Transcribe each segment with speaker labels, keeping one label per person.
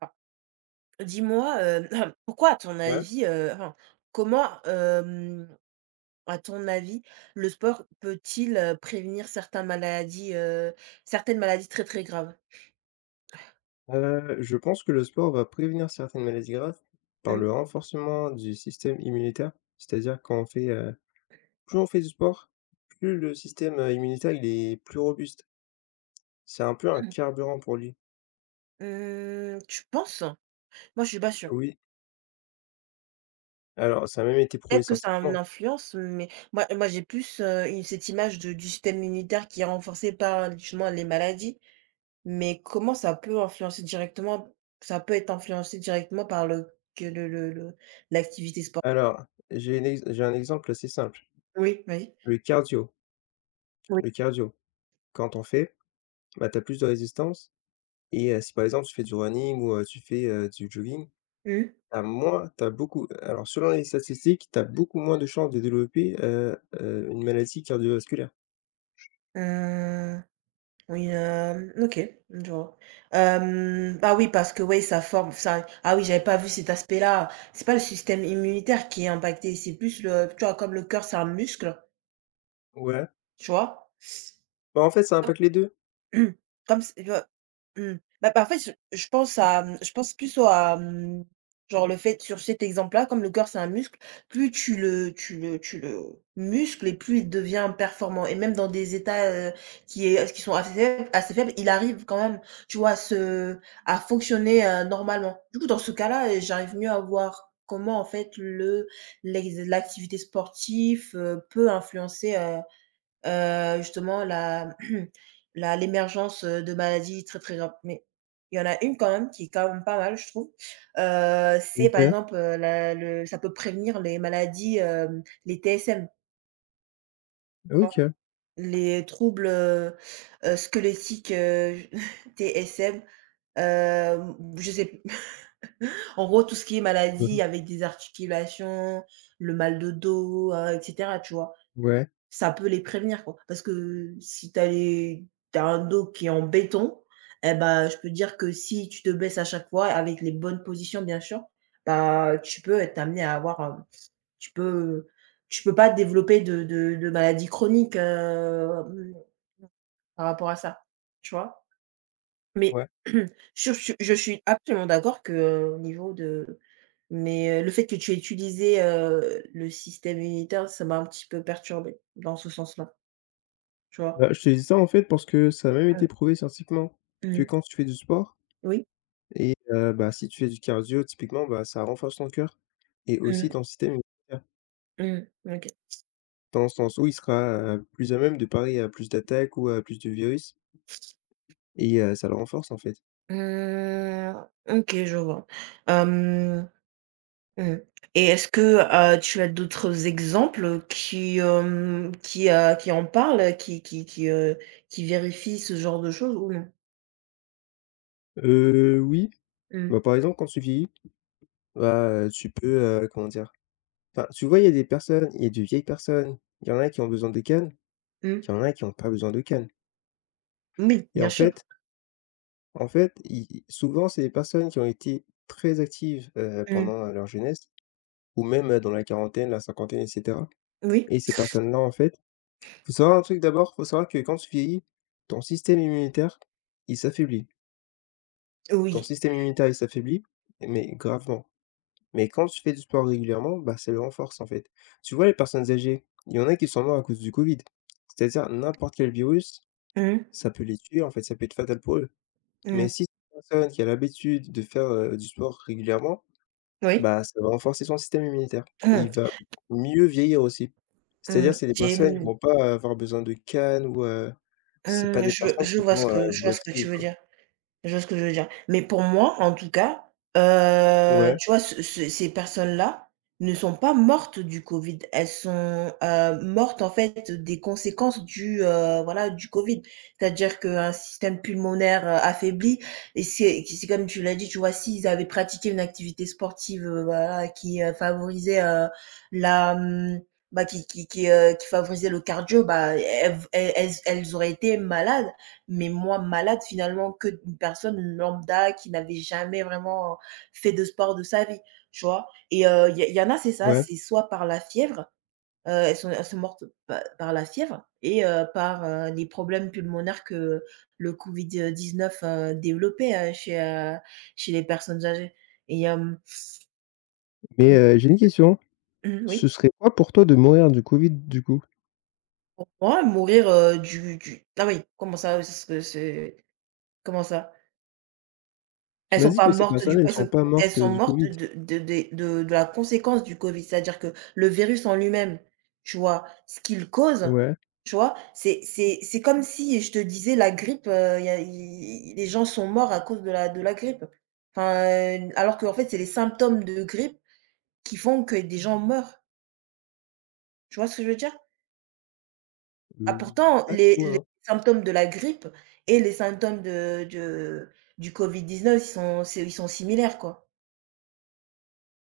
Speaker 1: Ah, dis-moi, pourquoi à ton
Speaker 2: Ouais,
Speaker 1: avis, enfin, comment, à ton avis, le sport peut-il, prévenir certaines maladies très, très graves?
Speaker 2: je pense que le sport va prévenir certaines maladies graves par
Speaker 1: Mmh.
Speaker 2: le renforcement du système immunitaire. C'est-à-dire quand on fait, plus on fait du sport, plus le système, immunitaire, il est plus robuste. C'est un peu un
Speaker 1: Mh.
Speaker 2: carburant pour lui.
Speaker 1: Mmh, tu penses? Moi, je suis pas sûre.
Speaker 2: Oui, alors ça a même été prouvé
Speaker 1: Peut-être que ça a une
Speaker 2: scientifiquement.
Speaker 1: influence, mais moi, j'ai plus, une cette image de du système immunitaire qui est renforcé par justement les maladies. Mais comment ça peut être influencé directement par le que le l'activité sportive.
Speaker 2: Alors, j'ai une ex j'ai un exemple assez simple,
Speaker 1: Oui, vas-y.
Speaker 2: le cardio. Le cardio, quand on fait, bah, tu as plus de résistance et si par exemple tu fais du running ou tu fais, du jogging.
Speaker 1: Mmh.
Speaker 2: Tu as moins tu beaucoup Alors selon les statistiques, t'as beaucoup moins de chances de développer, une maladie cardiovasculaire.
Speaker 1: Heu, oui, OK, je vois. Bah, oui, parce que, ouais, ça forme ça ah oui, j'avais pas vu cet aspect-là. C'est pas le système immunitaire qui est impacté, c'est plus le tu vois, comme le cœur, c'est un muscle,
Speaker 2: Ouais.
Speaker 1: tu vois?
Speaker 2: Bah, en fait, ça impacte les 2.
Speaker 1: Mmh. Comme c Mmh, bah, en fait, je je pense plus au à, mmh, genre le fait sur cet exemple-là, comme le corps c'est un muscle, plus tu le muscles et plus il devient performant et même dans des états, qui sont assez faibles, il arrive quand même, tu vois, à fonctionner, normalement. Du coup, dans ce cas-là, j'arrive mieux à voir comment en fait le l'ex l'activité sportive, peut influencer, justement la la l'émergence, de maladies très, très graves. Mais il y en a une quand même qui est quand même pas mal, je trouve. C'est par
Speaker 2: OK,
Speaker 1: exemple, la le ça peut prévenir les maladies, les TSM. Bon.
Speaker 2: OK.
Speaker 1: Les troubles, squelettiques, TSM, je sais plus. En gros, tout ce qui est
Speaker 2: Mmh.
Speaker 1: maladie avec des articulations, le mal de dos, et cetera, tu vois?
Speaker 2: Ouais,
Speaker 1: Ça peut les prévenir quoi, parce que si tu as les t'as un dos qui est en béton, eh ben je peux dire que si tu te baisses à chaque fois avec les bonnes positions bien sûr, bah, tu peux être amené à avoir, tu peux tu peux pas développer de maladies chroniques, par rapport à ça, tu vois? Mais
Speaker 2: ouais.
Speaker 1: je suis absolument d'accord que, au niveau de mais, le fait que tu aies utilisé, le système immunitaire, ça m'a un petit peu perturbée dans ce sens-là, tu vois?
Speaker 2: Bah, je te dis ça, en fait, parce que ça a même été prouvé scientifiquement que
Speaker 1: Mmh.
Speaker 2: quand tu fais du sport
Speaker 1: Oui.
Speaker 2: et bah, si tu fais du cardio typiquement, bah, ça renforce ton cœur et aussi
Speaker 1: Mmh.
Speaker 2: ton système immunitaire.
Speaker 1: Mmh. OK.
Speaker 2: Dans le sens où il sera, plus à même de parer à plus d'attaques ou à plus de virus. Et ça le renforce, en fait.
Speaker 1: Mmh. OK, je vois. Hem, mmh Et est-ce que, tu as d'autres exemples qui en parlent, qui vérifient ce genre de choses ou non?
Speaker 2: Oui,
Speaker 1: Mmh.
Speaker 2: bah, par exemple, quand tu vieillis, bah, tu peux, comment dire? Enfin, tu vois, il y a de vieilles personnes, il y en a qui ont besoin de cannes, il
Speaker 1: Mmh.
Speaker 2: y en a qui ont pas besoin de cannes.
Speaker 1: Oui,
Speaker 2: Et
Speaker 1: bien sûr.
Speaker 2: en fait, i souvent, c'est des personnes qui ont été très actives,
Speaker 1: Mmh.
Speaker 2: pendant, leur jeunesse ou même, dans la quarantaine, la cinquantaine et cetera,
Speaker 1: Oui.
Speaker 2: et ces personnes-là, en fait, faut savoir un truc d'abord, faut savoir que quand tu vieillis, ton système immunitaire, il s'affaiblit. Ton
Speaker 1: Oui.
Speaker 2: système immunitaire, il s'affaiblit, mais gravement. Mais quand tu fais du sport régulièrement, bah, ça le renforce, en fait. Tu vois, les personnes âgées, il y en a qui sont morts à cause du COVID. C'est-à-dire n'importe quel virus,
Speaker 1: Mmh.
Speaker 2: ça peut les tuer, en fait, ça peut être fatal pour eux. Mais
Speaker 1: Mmh.
Speaker 2: si c'est une personne qui a l'habitude de faire, du sport régulièrement,
Speaker 1: Oui.
Speaker 2: bah, ça va renforcer son système immunitaire et
Speaker 1: Mmh.
Speaker 2: il va mieux vieillir aussi. C'est-à-dire, c'est des
Speaker 1: J'ai,
Speaker 2: personnes qui
Speaker 1: mmh,
Speaker 2: vont pas avoir besoin de canne ou c'est pas
Speaker 1: mmh,
Speaker 2: des personnes
Speaker 1: je
Speaker 2: qui
Speaker 1: vois ce
Speaker 2: vont,
Speaker 1: que je vois ce que tu
Speaker 2: boitiller
Speaker 1: veux
Speaker 2: quoi.
Speaker 1: dire. Tu vois ce que je veux dire? Mais pour moi, en tout cas,
Speaker 2: Ouais,
Speaker 1: tu vois, ce ce ces personnes-là ne sont pas mortes du Covid. Elles sont, mortes, en fait, des conséquences voilà, du Covid. C'est-à-dire qu'un système pulmonaire, affaibli et c'est comme tu l'as dit, tu vois, s'ils avaient pratiqué une activité sportive, voilà, qui, favorisait, la, mmh, bah, qui favorisait le cardio, bah, elles auraient été malades mais moins malade finalement que une personne lambda qui n'avait jamais vraiment fait de sport de sa vie, tu vois? Et il y en a, c'est ça,
Speaker 2: ouais.
Speaker 1: c'est soit par la fièvre, elles sont mortes pa par la fièvre et par, les problèmes pulmonaires que le Covid, 19, développait, chez les personnes âgées et hem
Speaker 2: Mais, j'ai une question,
Speaker 1: Mmh, oui,
Speaker 2: ce serait quoi pour toi de mourir du Covid, du coup?
Speaker 1: pour moi, mourir, du ah oui, comment ça? Parce que c'est comment ça?
Speaker 2: Tu
Speaker 1: Elles
Speaker 2: m'as
Speaker 1: sont
Speaker 2: dit
Speaker 1: pas
Speaker 2: que ces
Speaker 1: mortes
Speaker 2: personnes,
Speaker 1: du
Speaker 2: elles sont pas
Speaker 1: elles
Speaker 2: mortes,
Speaker 1: sont
Speaker 2: du
Speaker 1: mortes
Speaker 2: Covid?
Speaker 1: de des de la conséquence du Covid. C'est-à-dire que le virus en lui-même, tu vois? Ce qu'il cause,
Speaker 2: Ouais.
Speaker 1: tu vois? C'est comme si je te disais la grippe, il y a i les gens sont morts à cause de la grippe. Enfin, alors qu'en fait, c'est les symptômes de grippe qui font que des gens meurent. Tu vois ce que je veux dire? Ah
Speaker 2: Mmh,
Speaker 1: pourtant,
Speaker 2: pas
Speaker 1: les
Speaker 2: trop
Speaker 1: les
Speaker 2: non.
Speaker 1: symptômes de la grippe et les symptômes de du Covid-19, ils sont similaires, quoi.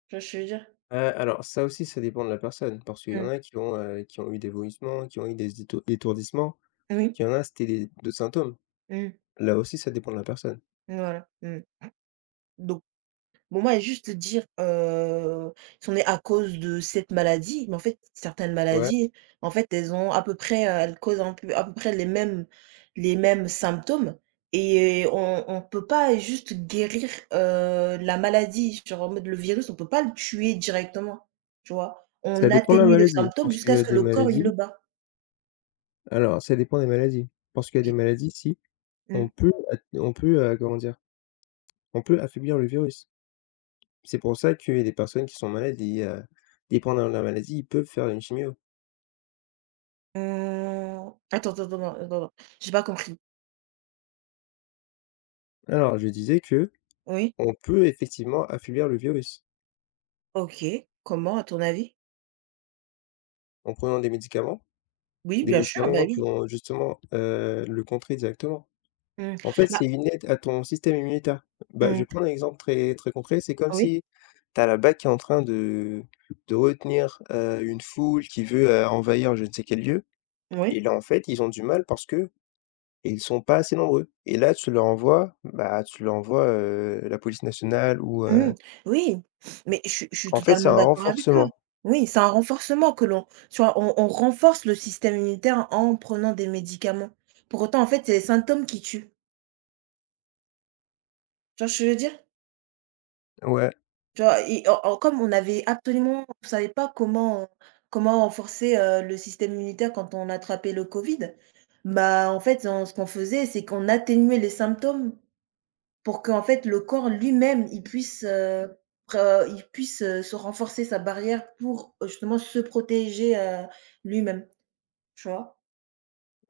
Speaker 1: Tu vois ce que je veux dire?
Speaker 2: Alors ça aussi, ça dépend de la personne parce qu'il y en
Speaker 1: Mmh.
Speaker 2: a qui ont eu des vomissements, qui ont eu des étourdissements,
Speaker 1: Oui.
Speaker 2: il y en a, c'était des d'autres symptômes.
Speaker 1: Mmh.
Speaker 2: Là aussi, ça dépend de la personne.
Speaker 1: Voilà, mmh. Donc, bon, moi, juste te dire, si on est à cause de cette maladie, mais en fait, certaines
Speaker 2: Ouais.
Speaker 1: maladies, en fait, elles causent un peu à peu près les mêmes symptômes et on peut pas juste guérir, la maladie. Genre, en mode, le virus, on peut pas le tuer directement, tu vois?
Speaker 2: Ça
Speaker 1: On
Speaker 2: dépend de la
Speaker 1: atténue le
Speaker 2: maladie,
Speaker 1: symptôme
Speaker 2: parce qu'il y
Speaker 1: jusqu'à ce
Speaker 2: a
Speaker 1: que
Speaker 2: des
Speaker 1: le corps, il
Speaker 2: maladies,
Speaker 1: le bat.
Speaker 2: ça dépend des maladies, parce qu'il y a des
Speaker 1: OK.
Speaker 2: maladies, si,
Speaker 1: Mmh.
Speaker 2: on peut, comment dire? On peut affaiblir le virus. C'est pour ça qu'il y a des personnes qui sont malades et dépendant de la maladie, ils peuvent faire une chimio.
Speaker 1: Mmh. Attends, attends, attends, attends, attends. J'ai pas compris.
Speaker 2: Alors je disais que
Speaker 1: Oui?
Speaker 2: on peut effectivement affaiblir le virus
Speaker 1: OK. Comment, à ton avis?
Speaker 2: en prenant
Speaker 1: Oui,
Speaker 2: des
Speaker 1: bien sûr, bah,
Speaker 2: médicaments qui
Speaker 1: oui.
Speaker 2: vont justement, le contrer directement.
Speaker 1: Mmh.
Speaker 2: En fait,
Speaker 1: Bah,
Speaker 2: c'est une aide à ton système immunitaire. Bah, je
Speaker 1: mmh,
Speaker 2: vais prendre un exemple très très concret. C'est comme
Speaker 1: oui,
Speaker 2: si tu as la BAC qui est en train de retenir, une foule qui veut, envahir je ne sais quel lieu
Speaker 1: oui,
Speaker 2: et là, en fait, ils ont du mal parce que ils sont pas assez nombreux et là, tu leur envoies, bah, tu leur envoies, la police nationale ou,
Speaker 1: mmh, oui, mais je suis
Speaker 2: en fait, c'est
Speaker 1: totalement
Speaker 2: un
Speaker 1: d'accord avec toi.
Speaker 2: renforcement.
Speaker 1: Oui, c'est un renforcement que l'on tu vois, on renforce le système immunitaire en prenant des médicaments. Pour autant, en fait, c'est les symptômes qui tuent. Tu vois ce que je veux dire?
Speaker 2: Ouais,
Speaker 1: Tu vois? Et en en comme on avait absolument on savait pas comment renforcer, le système immunitaire quand on attrapait le Covid, bah, en fait, on ce qu'on faisait, c'est qu'on atténuait les symptômes. Pour qu'en fait le corps lui-même, pre il puisse, se renforcer sa barrière pour, justement se protéger, lui-même, tu vois?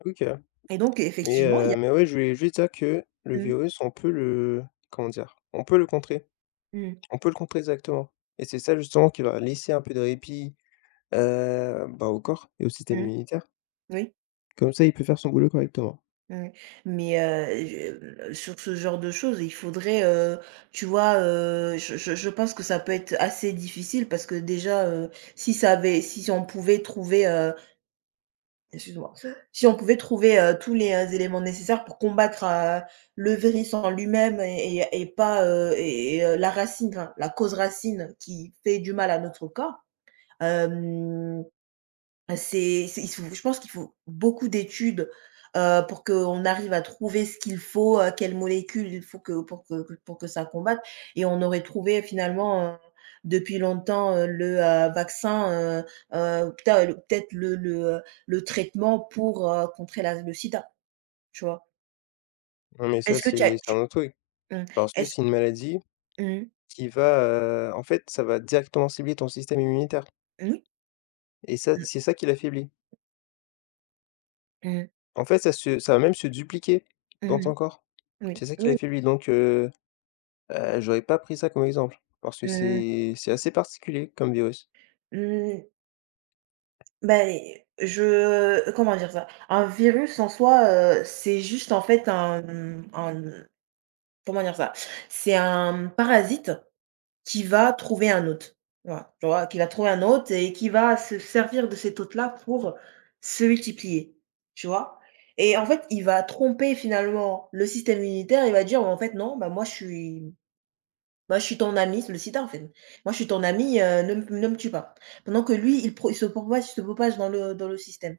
Speaker 2: OK.
Speaker 1: Et donc effectivement, il y a
Speaker 2: Mais ouais, je voulais juste dire que le
Speaker 1: mmh,
Speaker 2: virus, on peut le comment dire? On peut le contrer.
Speaker 1: mmh,
Speaker 2: On peut le contrer, exactement, et c'est ça, justement, qui va laisser un peu de répit bah, au corps et au système
Speaker 1: mmh,
Speaker 2: immunitaire.
Speaker 1: oui,
Speaker 2: Comme ça, il peut faire son boulot correctement.
Speaker 1: oui, mais je sur ce genre de choses, il faudrait, tu vois, je pense que ça peut être assez difficile parce que déjà, si ça avait si on pouvait trouver, Excuse-moi. Si on pouvait trouver, tous les, éléments nécessaires pour combattre, le virus en lui-même et pas, la racine, enfin la cause racine qui fait du mal à notre corps, euh, c'est il faut je pense qu'il faut beaucoup d'études, pour qu'on arrive à trouver ce qu'il faut, quelle molécule il faut que pour que ça combatte et on aurait trouvé finalement, depuis longtemps, le, vaccin, heu putain le peut-être le traitement pour, contrer la le sida, tu vois?
Speaker 2: Non, mais ça,
Speaker 1: Est-ce que tu as
Speaker 2: c'est un
Speaker 1: tu
Speaker 2: autre truc.
Speaker 1: Mmh,
Speaker 2: Parce que
Speaker 1: est-ce
Speaker 2: c'est une maladie
Speaker 1: mmh,
Speaker 2: qui va, en fait, ça va directement cibler ton système immunitaire
Speaker 1: oui,
Speaker 2: et ça,
Speaker 1: mmh,
Speaker 2: c'est ça qui l'affaiblit.
Speaker 1: mmh,
Speaker 2: En fait, ça va même se dupliquer dans
Speaker 1: mmh
Speaker 2: ton corps.
Speaker 1: oui,
Speaker 2: C'est ça qui
Speaker 1: oui,
Speaker 2: l'affaiblit donc j'aurais pas pris ça comme exemple, parce que
Speaker 1: mmh, mmh.
Speaker 2: c'est assez particulier comme virus.
Speaker 1: Mmh, ben je comment dire ça? Un virus en soi, c'est juste en fait comment dire ça? C'est un parasite qui va trouver un hôte. Voilà, tu vois? Qui va trouver un hôte et qui va se servir de cet hôte-là pour se multiplier, tu vois? Et en fait, il va tromper finalement le système immunitaire, il va dire: «Bah, «En fait non, bah moi je suis». Moi, je suis ton ami c'est le sida, en fait. Moi, je suis ton ami ne me tue pas. Pendant que lui, il se propage dans le système.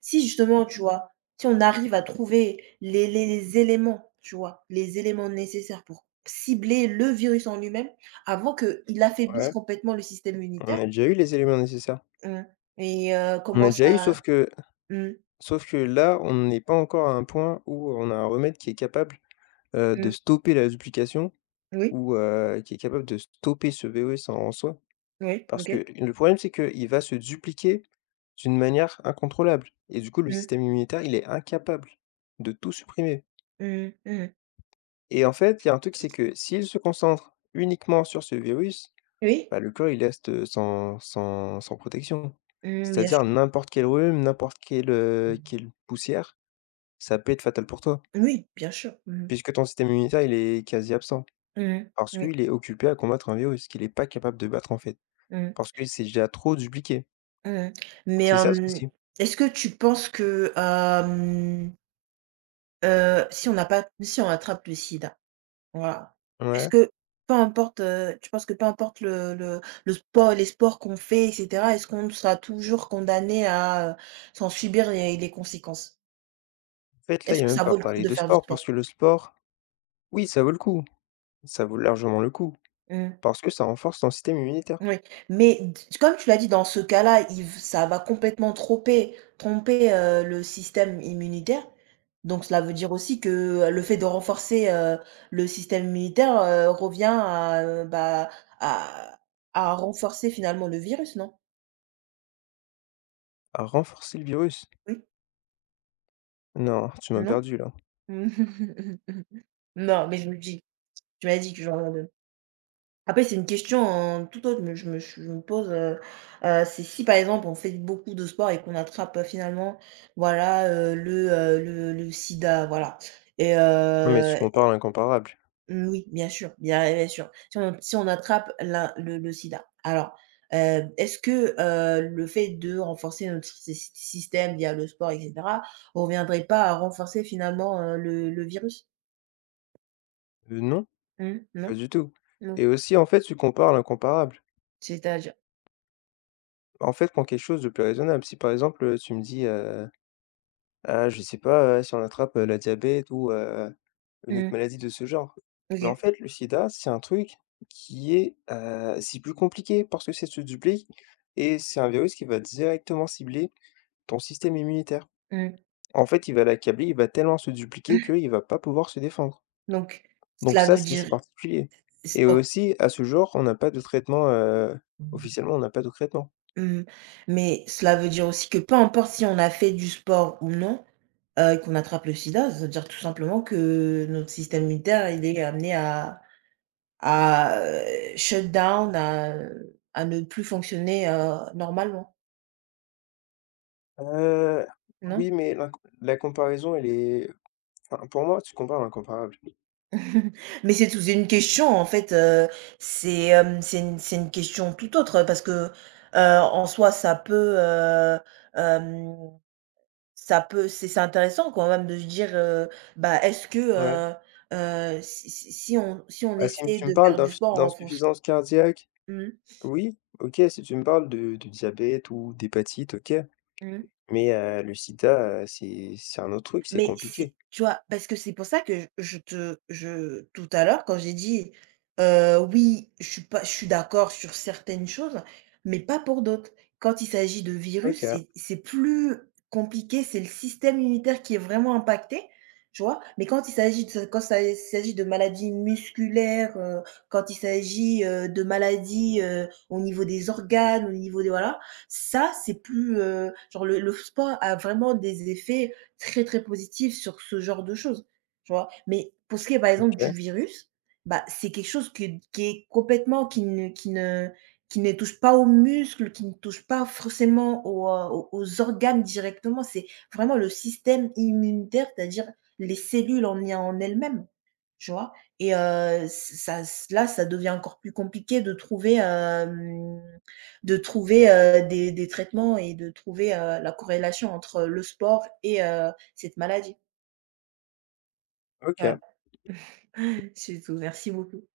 Speaker 1: Si justement, tu vois, si on arrive à trouver les éléments, tu vois, les éléments nécessaires pour cibler le virus en lui-même, avant qu'il affaiblisse
Speaker 2: Ouais,
Speaker 1: complètement le système
Speaker 2: on
Speaker 1: immunitaire,
Speaker 2: a déjà eu les éléments nécessaires.
Speaker 1: mmh et
Speaker 2: On a
Speaker 1: commence
Speaker 2: déjà eu,
Speaker 1: à
Speaker 2: sauf que
Speaker 1: mmh,
Speaker 2: là, on n'est pas encore à un point où on a un remède qui est capable, de
Speaker 1: mmh,
Speaker 2: stopper la duplication
Speaker 1: oui,
Speaker 2: ou, qui est capable de stopper ce virus en en soi.
Speaker 1: oui,
Speaker 2: Parce
Speaker 1: OK.
Speaker 2: que le problème, c'est qu'il va se dupliquer d'une manière incontrôlable et du coup, le
Speaker 1: Mmh,
Speaker 2: système immunitaire, il est incapable de tout supprimer,
Speaker 1: mmh, mmh.
Speaker 2: et en fait, il y a un truc, c'est que s'il se concentre uniquement sur ce virus,
Speaker 1: Oui,
Speaker 2: bah, le corps, il reste, sans protection.
Speaker 1: mmh, bien
Speaker 2: C'est-à-dire
Speaker 1: sûr.
Speaker 2: n'importe quel rhume, n'importe quelle, quelle poussière, ça peut être fatal pour toi
Speaker 1: Oui, bien sûr. Mmh. Mh.
Speaker 2: puisque ton système immunitaire, il est quasi absent
Speaker 1: Mmh.
Speaker 2: parce
Speaker 1: Oui.
Speaker 2: qu'il est occupé à combattre un virus qu'il n'est pas capable de battre, en fait,
Speaker 1: Mmh.
Speaker 2: parce que c'est déjà trop dupliqué.
Speaker 1: Mmh. Mais,
Speaker 2: C'est ça le souci.
Speaker 1: est-ce que tu penses que, si on attrape le sida, voilà, est-ce
Speaker 2: Ouais.
Speaker 1: que peu importe, tu penses que peu importe le sport les sports qu'on fait et cetera, est-ce qu'on sera toujours condamné à, sans subir les conséquences?
Speaker 2: En fait, là, il y
Speaker 1: Est-ce
Speaker 2: a
Speaker 1: que
Speaker 2: même
Speaker 1: ça
Speaker 2: pas à
Speaker 1: vaut le coup
Speaker 2: parler
Speaker 1: de
Speaker 2: de
Speaker 1: faire du
Speaker 2: sport
Speaker 1: sport?
Speaker 2: parce que le sport, oui, ça vaut le coup, ça vaut largement le coup
Speaker 1: Mmh.
Speaker 2: parce que ça renforce ton système immunitaire.
Speaker 1: Oui, mais d comme tu l'as dit, dans ce cas-là, il v ça va complètement tromper, le système immunitaire. Donc cela veut dire aussi que, le fait de renforcer, le système immunitaire, revient à, bah, à à renforcer finalement le virus, non?
Speaker 2: À renforcer le virus?
Speaker 1: Oui?
Speaker 2: Non, tu m'as
Speaker 1: Non?
Speaker 2: perdu là.
Speaker 1: Non, mais je me dis, tu m'as dit que j'en Après, c'est une question, hein, tout autre, mais je me pose, c'est si, par exemple, on fait beaucoup de sport et qu'on attrape, finalement, voilà, le, sida, voilà et
Speaker 2: Non, mais tu compares l'incomparable.
Speaker 1: mmh, oui, bien sûr, bien bien sûr. Si on attrape la le sida, alors, est-ce que, le fait de renforcer notre sy sy système via le sport et cetera, on reviendrait pas à renforcer finalement, le virus?
Speaker 2: Non,
Speaker 1: Mmh, non?
Speaker 2: pas du tout,
Speaker 1: Non,
Speaker 2: et aussi, en fait, tu compares l'incomparable.
Speaker 1: c'est-à-dire?
Speaker 2: En fait, prends quelque chose de plus raisonnable. Si, par exemple, tu me dis, je sais pas, si on attrape, le diabète ou, une autre
Speaker 1: Mmh,
Speaker 2: maladie de ce genre. Mais en
Speaker 1: OK.
Speaker 2: fait, le sida, c'est un truc qui est, c'est plus compliqué parce que c'est se duplique et c'est un virus qui va directement cibler ton système immunitaire.
Speaker 1: Mmh.
Speaker 2: En fait, il va l'accabler, il va tellement se dupliquer qu'il va pas pouvoir se défendre.
Speaker 1: Donc
Speaker 2: Donc
Speaker 1: cela
Speaker 2: ça,
Speaker 1: veut
Speaker 2: c'est
Speaker 1: dire
Speaker 2: particulier. Et
Speaker 1: stop.
Speaker 2: aussi, à ce jour, on n'a pas de traitement, officiellement, on n'a pas de traitement.
Speaker 1: Mmh. Mais cela veut dire aussi que peu importe si on a fait du sport ou non, et qu'on attrape le sida, ça veut dire tout simplement que notre système immunitaire, il est amené à à, heu, shut down, à ne plus fonctionner, normalement,
Speaker 2: Heu,
Speaker 1: non?
Speaker 2: oui, mais la comparaison, elle est enfin, pour moi, tu compares l'incomparable.
Speaker 1: Mais c'est une question en fait, c'est une question tout autre, parce que, en soi ça peut, hem Ça peut C'est intéressant quand même de se dire, bah, est-ce que,
Speaker 2: Ouais.
Speaker 1: heu si on
Speaker 2: Ah, si
Speaker 1: essaie
Speaker 2: tu me
Speaker 1: de
Speaker 2: parles
Speaker 1: faire du sport en fonction
Speaker 2: d'insuffisance cardiaque,
Speaker 1: mmh
Speaker 2: oui, OK. Si tu me parles de diabète ou d'hépatite, OK.
Speaker 1: mh.
Speaker 2: Mais le sida, c'est un autre truc, c'est
Speaker 1: Mais c'est
Speaker 2: compliqué.
Speaker 1: tu vois? Parce que c'est pour ça que je te je tout à l'heure quand j'ai dit: «Oui, je suis pas je suis d'accord sur certaines choses, mais pas pour d'autres». Quand il s'agit de
Speaker 2: OK,
Speaker 1: virus, c'est plus compliqué, c'est le système immunitaire qui est vraiment impacté, tu vois? Mais quand il s'agit de quand ça il s'agit de maladies musculaires, quand il s'agit, de maladies, au niveau des organes, au niveau des voilà, ça c'est plus, genre le sport a vraiment des effets très, très positive sur ce genre de choses, tu vois? Mais pour ce qui est, par exemple, du
Speaker 2: OK,
Speaker 1: virus, bah, c'est quelque chose que qui est complètement qui ne touche pas aux muscles, qui ne touche pas forcément aux organes directement. C'est vraiment le système immunitaire, c'est-à-dire les cellules en elles-mêmes, tu vois? Et ça là, ça devient encore plus compliqué de trouver, hem de trouver des traitements et de trouver, la corrélation entre le sport et cette maladie. Voilà.
Speaker 2: OK.
Speaker 1: Mmh. C'est tout. Merci beaucoup.